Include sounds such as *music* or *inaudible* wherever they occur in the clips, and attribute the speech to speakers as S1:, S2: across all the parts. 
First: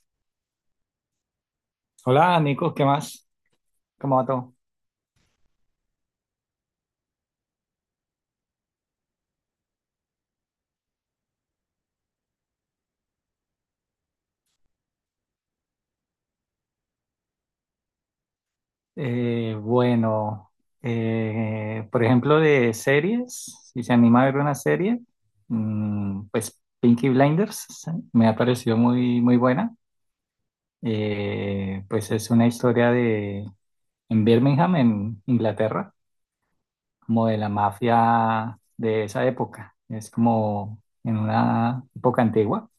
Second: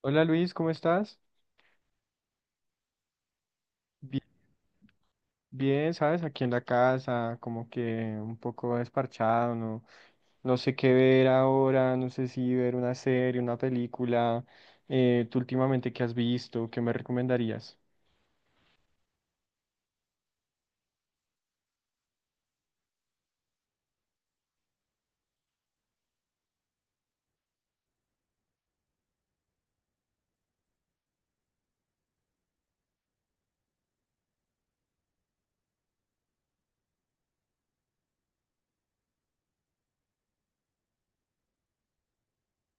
S1: Hola Luis, ¿cómo estás?
S2: Hola, Nico, ¿qué más? ¿Cómo
S1: Bi-
S2: va todo?
S1: Bien, ¿sabes? Aquí en la casa, como que un poco desparchado, no, no sé qué ver ahora, no sé si ver una serie, una película. ¿Tú últimamente qué has visto? ¿Qué me recomendarías?
S2: Bueno, por ejemplo, de series, si se anima a ver una serie, pues Pinky Blinders sí, me ha parecido muy, muy buena. Pues es una historia de en Birmingham, en Inglaterra, como de la mafia de esa época. Es como en una época antigua.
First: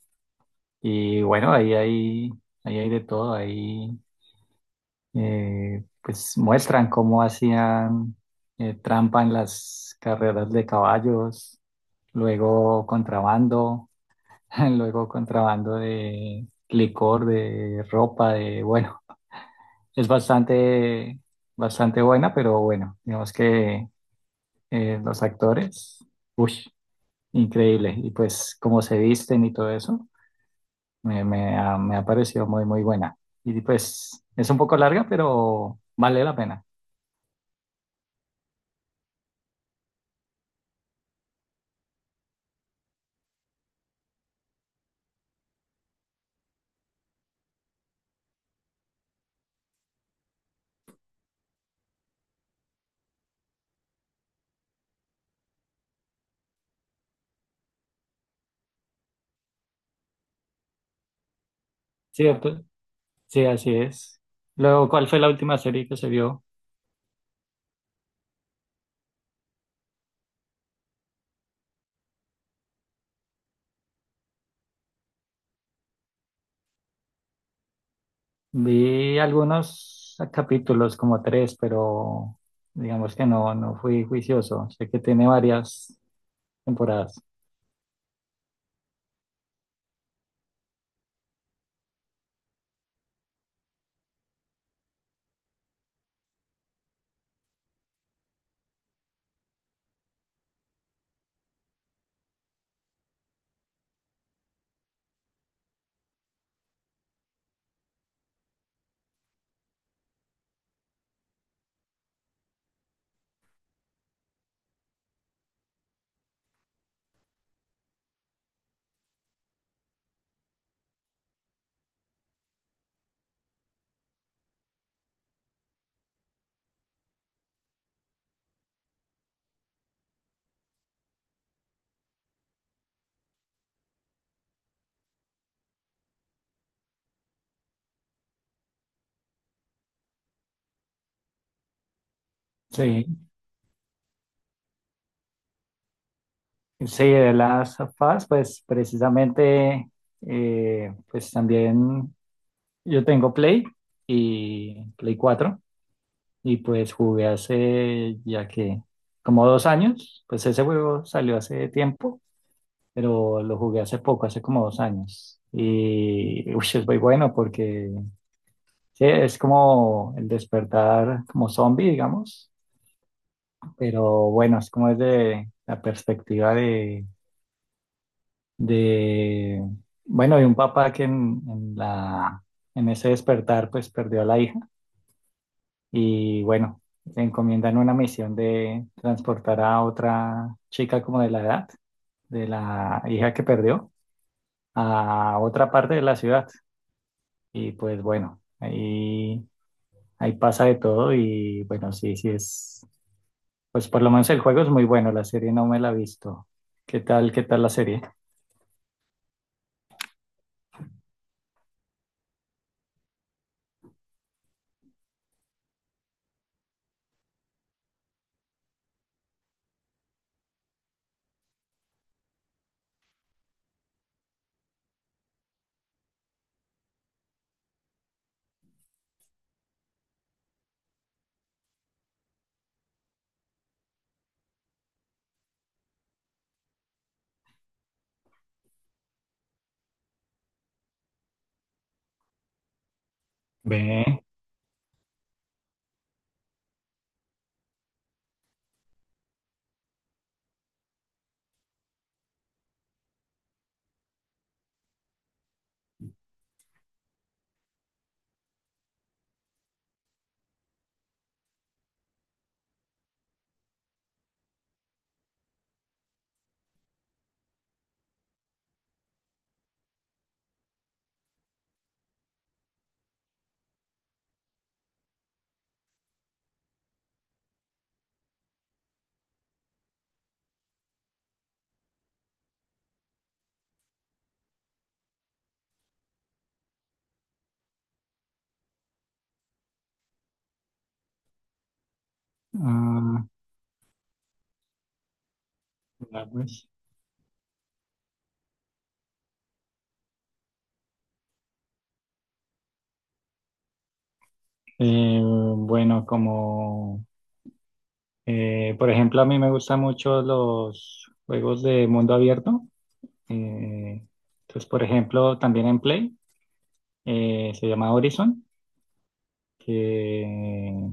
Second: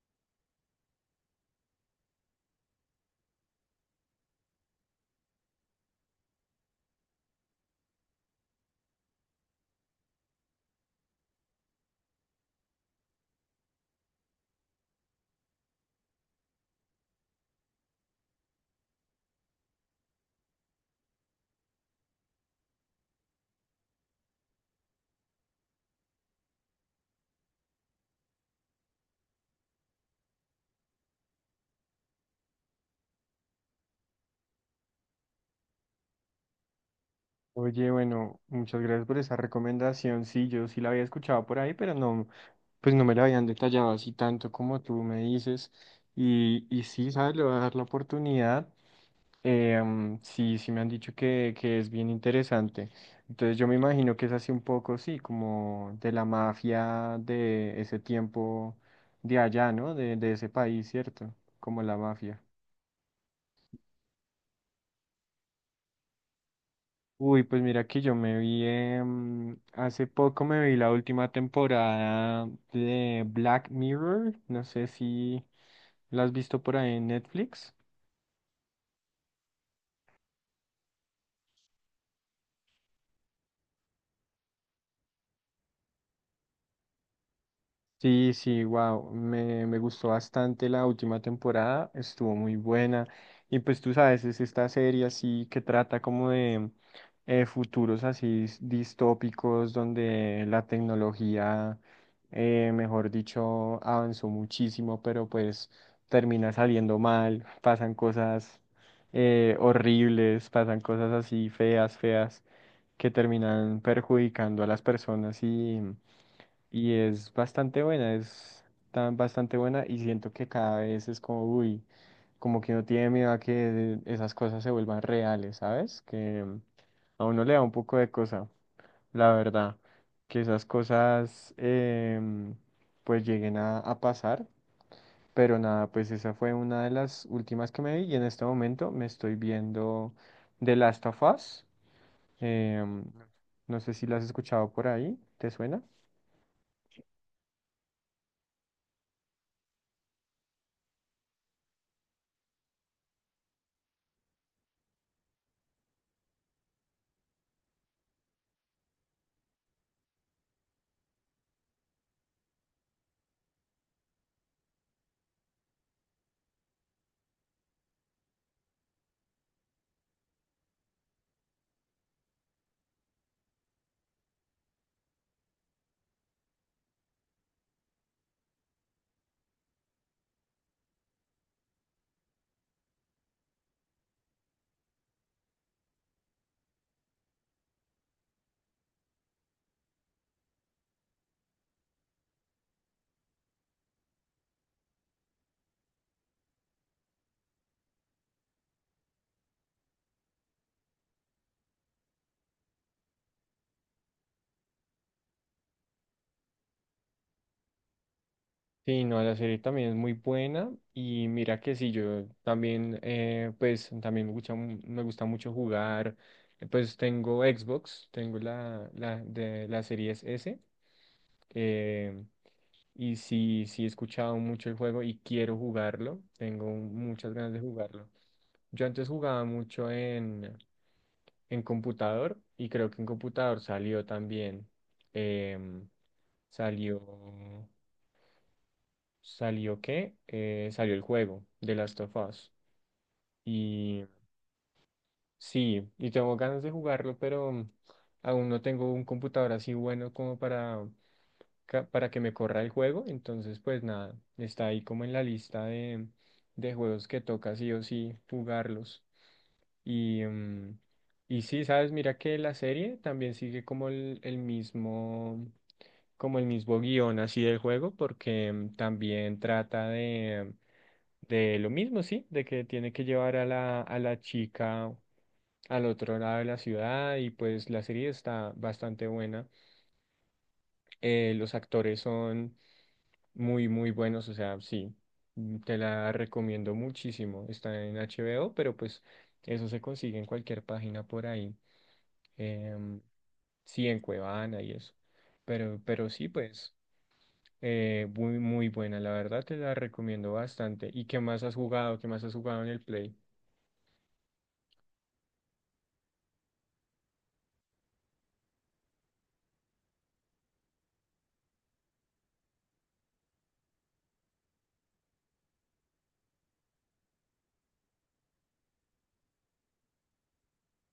S2: Y bueno, ahí hay de todo, ahí. Pues muestran cómo hacían trampa en las carreras de caballos, luego contrabando, *laughs* luego contrabando de licor, de ropa, de, bueno, es bastante, bastante buena, pero bueno, digamos que los actores, uy, increíble, y pues cómo se visten y todo eso, me ha parecido muy, muy buena. Y pues es un poco larga, pero vale la pena.
S1: Oye, bueno, muchas gracias por esa recomendación. Sí, yo sí la había escuchado por ahí, pero no, pues no me la habían detallado así tanto como tú me dices. Y sí, ¿sabes? Le voy a dar la oportunidad. Sí, sí me han dicho que es bien interesante. Entonces yo me imagino que es así un poco, sí, como de la mafia de ese tiempo de allá, ¿no? De ese país, ¿cierto? Como la mafia.
S2: ¿Cierto? Sí, así es. Luego, ¿cuál fue la última serie que se vio?
S1: Uy, pues mira que yo me vi, hace poco me vi la última temporada de Black Mirror. No sé si la has visto por ahí en Netflix.
S2: Vi algunos capítulos, como tres, pero digamos que no fui juicioso. Sé que tiene varias temporadas.
S1: Sí, sí, wow, me gustó bastante la última temporada, estuvo muy buena. Y pues tú sabes, es esta serie así que trata como de futuros así distópicos donde la tecnología, mejor dicho, avanzó muchísimo, pero pues termina saliendo mal, pasan cosas horribles, pasan cosas así feas, feas, que terminan perjudicando a las personas y es bastante buena, es tan bastante buena y siento que cada vez es como, uy, como que uno tiene miedo a que esas cosas se vuelvan reales, ¿sabes? Que a uno le da un poco de cosa, la verdad, que esas cosas em, pues lleguen a pasar, pero nada, pues esa fue una de las últimas que me vi y en este momento me estoy viendo The Last of Us. em,
S2: Sí,
S1: no sé si la has escuchado por ahí, ¿te suena?
S2: sí, de las Us, pues precisamente, pues también yo tengo Play y Play 4 y pues jugué hace ya que como 2 años, pues ese juego salió hace tiempo pero lo jugué hace poco, hace como 2 años. Y uy, es muy bueno porque sí, es como el despertar como zombie, digamos, pero bueno, es como desde la perspectiva de bueno, de un papá que en ese despertar pues perdió a la hija y bueno, le encomiendan una misión de transportar a otra chica como de la edad, de la hija que perdió, a otra parte de la ciudad. Y pues bueno, ahí pasa de todo y bueno, sí, sí es, pues por lo menos el juego es muy bueno, la serie no me la he visto. Qué tal la serie?
S1: Sí, no, la serie también es muy buena y mira que sí, yo también, pues también me gusta, me gusta mucho jugar, pues tengo Xbox, tengo la de la Series S eh, y sí, sí he escuchado mucho el juego y quiero jugarlo, tengo muchas ganas de jugarlo. Yo antes jugaba mucho en computador y creo que en computador salió también, em, salió... ¿Salió qué? Salió el juego de Last of Us.
S2: Ve,
S1: Y sí, y tengo ganas de jugarlo, pero aún no tengo un computador así bueno como para, para que me corra el juego. Entonces, pues nada, está ahí como en la lista de juegos que toca sí o sí jugarlos. Y, mm, y sí, sabes, mira que la serie también sigue como el mismo, como el mismo guión así del juego, porque también trata de lo mismo, sí, de que tiene que llevar a a la chica al otro lado de la ciudad y pues la serie está bastante buena. Los actores son muy, muy buenos, o sea, sí, te la recomiendo muchísimo. Está en HBO, pero pues eso se consigue en cualquier página por ahí. em,
S2: ah,
S1: sí, en Cuevana y eso. Pero
S2: mira,
S1: sí,
S2: pues.
S1: pues muy, muy buena, la verdad te la recomiendo bastante. ¿Y qué más has jugado? ¿Qué más has jugado en el Play?
S2: Bueno, como por ejemplo a mí me gustan mucho los juegos de mundo abierto. Eh, entonces, por ejemplo, también en Play se llama Horizon, que,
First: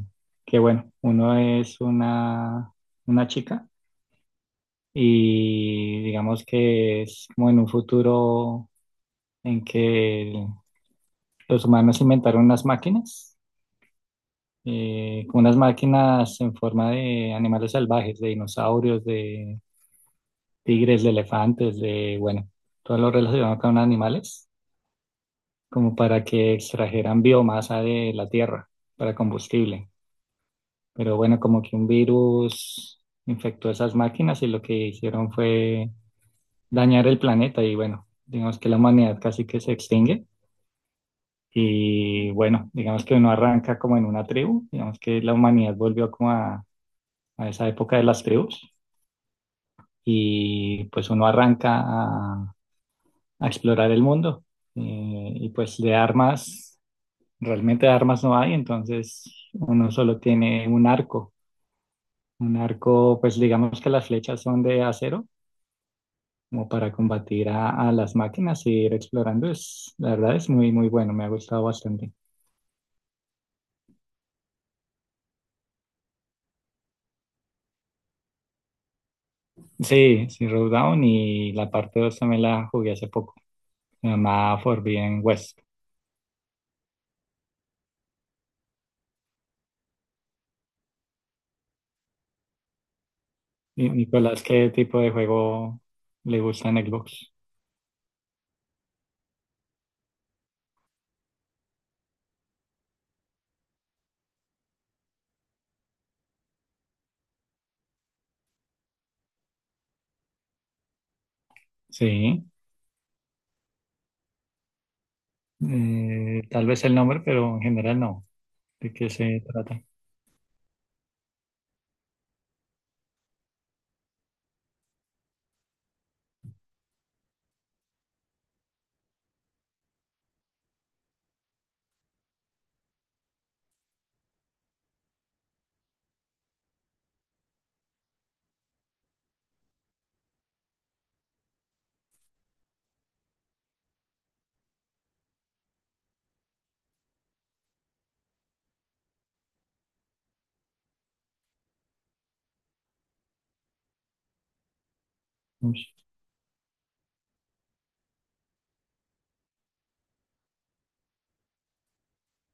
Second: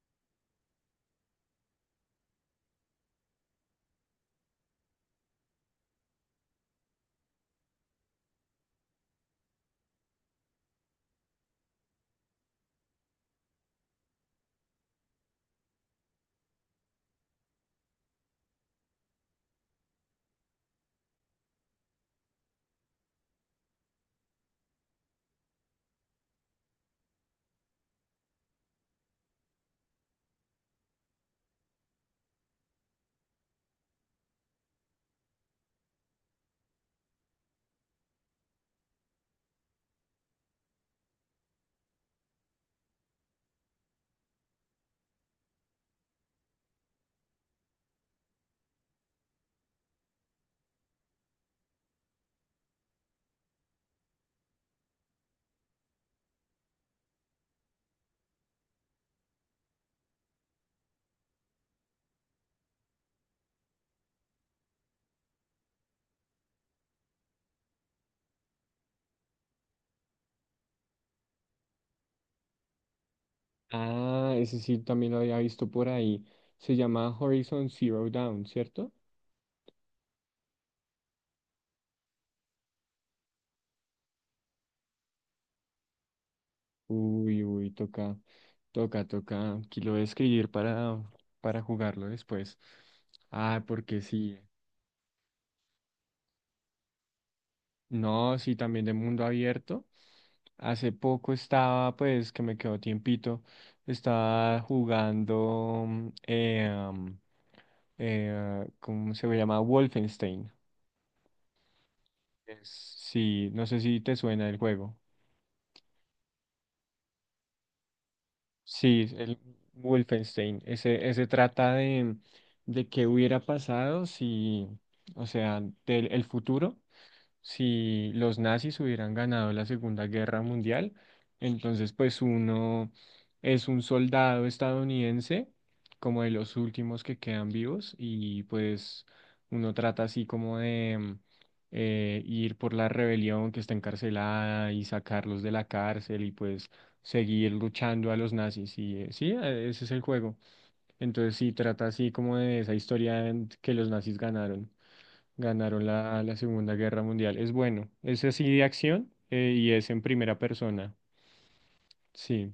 S2: que bueno, uno es una chica y digamos que es como en un futuro en que los humanos inventaron unas máquinas, como unas máquinas en forma de animales salvajes, de dinosaurios, de tigres, de elefantes, de, bueno, todo lo relacionado con animales, como para que extrajeran biomasa de la tierra para combustible. Pero bueno, como que un virus infectó esas máquinas y lo que hicieron fue dañar el planeta y bueno, digamos que la humanidad casi que se extingue y bueno, digamos que uno arranca como en una tribu, digamos que la humanidad volvió como a esa época de las tribus y pues uno arranca a explorar el mundo y pues de armas, realmente de armas no hay, entonces uno solo tiene un arco. Un arco, pues digamos que las flechas son de acero, como para combatir a las máquinas e ir explorando, es, la verdad es muy, muy bueno, me ha gustado bastante.
S1: Ah, ese sí también lo había visto por ahí. Se llama Horizon Zero Dawn, ¿cierto?
S2: Sí, sí, Down y la parte 2 también la jugué hace poco, se llama Forbidden West.
S1: Uy, uy, toca, toca, toca. Aquí lo voy a escribir para jugarlo después. Ah,
S2: Y,
S1: porque sí.
S2: Nicolás, ¿qué tipo de juego le gusta en Xbox?
S1: No, sí, también de mundo abierto. Hace poco estaba, pues, que me quedó tiempito. Estaba jugando, ¿cómo se llama? Wolfenstein.
S2: Sí,
S1: Sí, no sé si te suena el juego.
S2: tal vez el nombre, pero en general no. ¿De
S1: Sí,
S2: qué
S1: el
S2: se trata?
S1: Wolfenstein. Ese trata de qué hubiera pasado si, o sea, del el futuro si los nazis hubieran ganado la Segunda Guerra Mundial, entonces pues uno es un soldado estadounidense, como de los últimos que quedan vivos, y pues uno trata así como de ir por la rebelión que está encarcelada y sacarlos de la cárcel y pues seguir luchando a los nazis. Sí, ese es el juego. Entonces sí, trata así como de esa historia en que los nazis ganaron.
S2: Ush,
S1: Ganaron la Segunda Guerra Mundial. Es bueno. Es así de acción y es en primera persona. Sí,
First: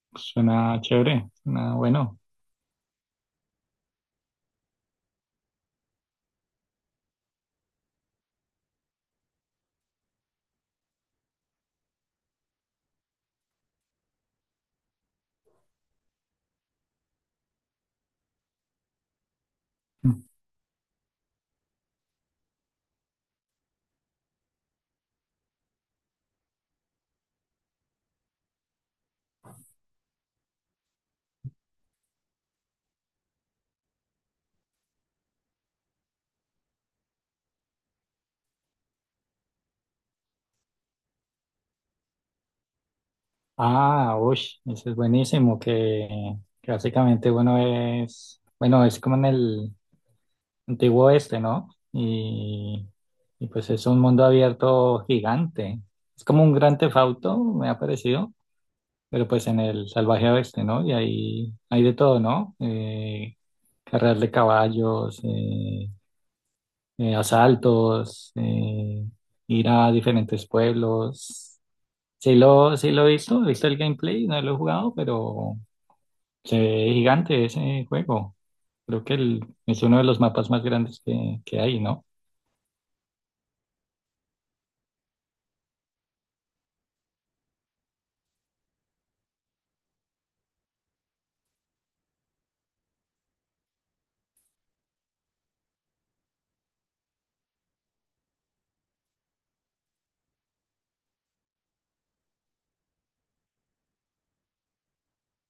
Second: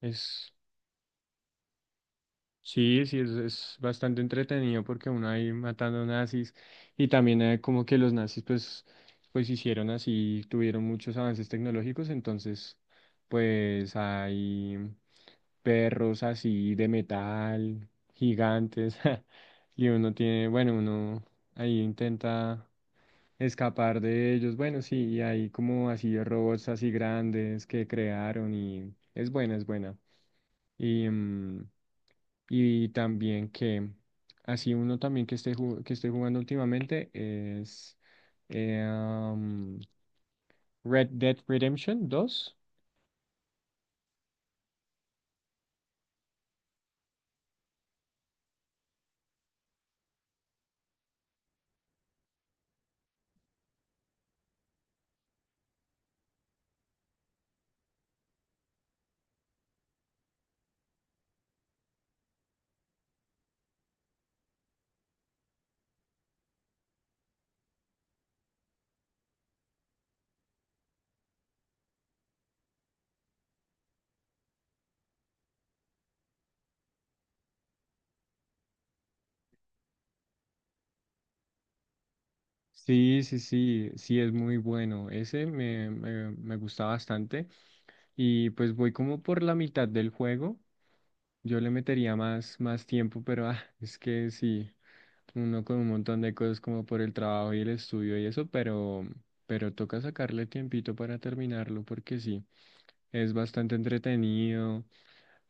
S1: es,
S2: suena chévere, suena bueno.
S1: sí, sí, es bastante entretenido porque uno ahí matando nazis y también como que los nazis pues, pues hicieron así, tuvieron muchos avances tecnológicos, entonces pues hay perros así de metal, gigantes, *laughs* y uno tiene, bueno, uno ahí intenta... escapar de ellos. Bueno, sí, y hay como así robots así grandes que crearon y es buena, es buena. Y, mm, y también que así uno también que esté que estoy jugando últimamente es eh, am, Red Dead Redemption 2.
S2: Ah, uy, ese es buenísimo, que básicamente bueno, es como en el, antiguo este, ¿no? Y pues es un mundo abierto gigante. Es como un gran tefauto, me ha parecido, pero pues en el salvaje oeste, ¿no? Y ahí hay de todo, ¿no? Carreras de caballos, asaltos, ir a diferentes pueblos. Sí lo he visto el gameplay, no lo he jugado, pero se ve gigante ese juego. Creo que es uno de los mapas más grandes que hay, ¿no?
S1: Sí, sí, sí, sí, es muy bueno. Ese me gusta bastante. Y pues voy como por la mitad del juego. Yo le metería más, más tiempo, pero ah, es que sí, uno con un montón de cosas como por el trabajo y el estudio y eso, pero toca sacarle tiempito para terminarlo porque sí, es bastante entretenido.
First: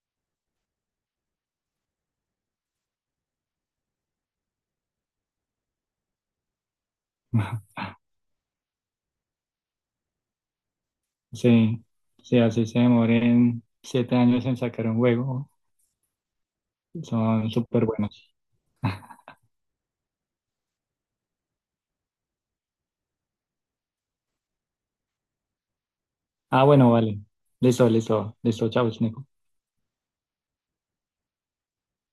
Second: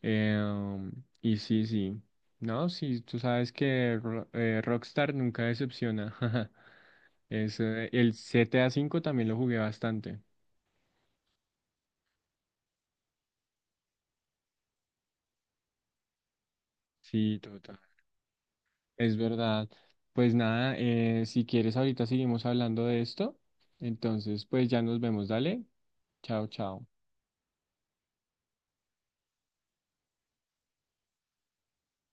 S1: eh, um, y sí, sí, no, sí, tú sabes que Rockstar nunca decepciona. *laughs* Es,
S2: *laughs*
S1: el GTA 5 V también lo jugué bastante.
S2: Sí, sí, así se demoren 7 años en sacar un juego.
S1: Sí,
S2: Son
S1: total.
S2: súper buenos.
S1: Es
S2: *laughs*
S1: verdad. Pues nada, si quieres ahorita seguimos hablando de esto. Entonces, pues ya nos vemos. Dale. Chao,
S2: Ah,
S1: chao.
S2: bueno, vale. Listo, listo, listo. Chao, Nico.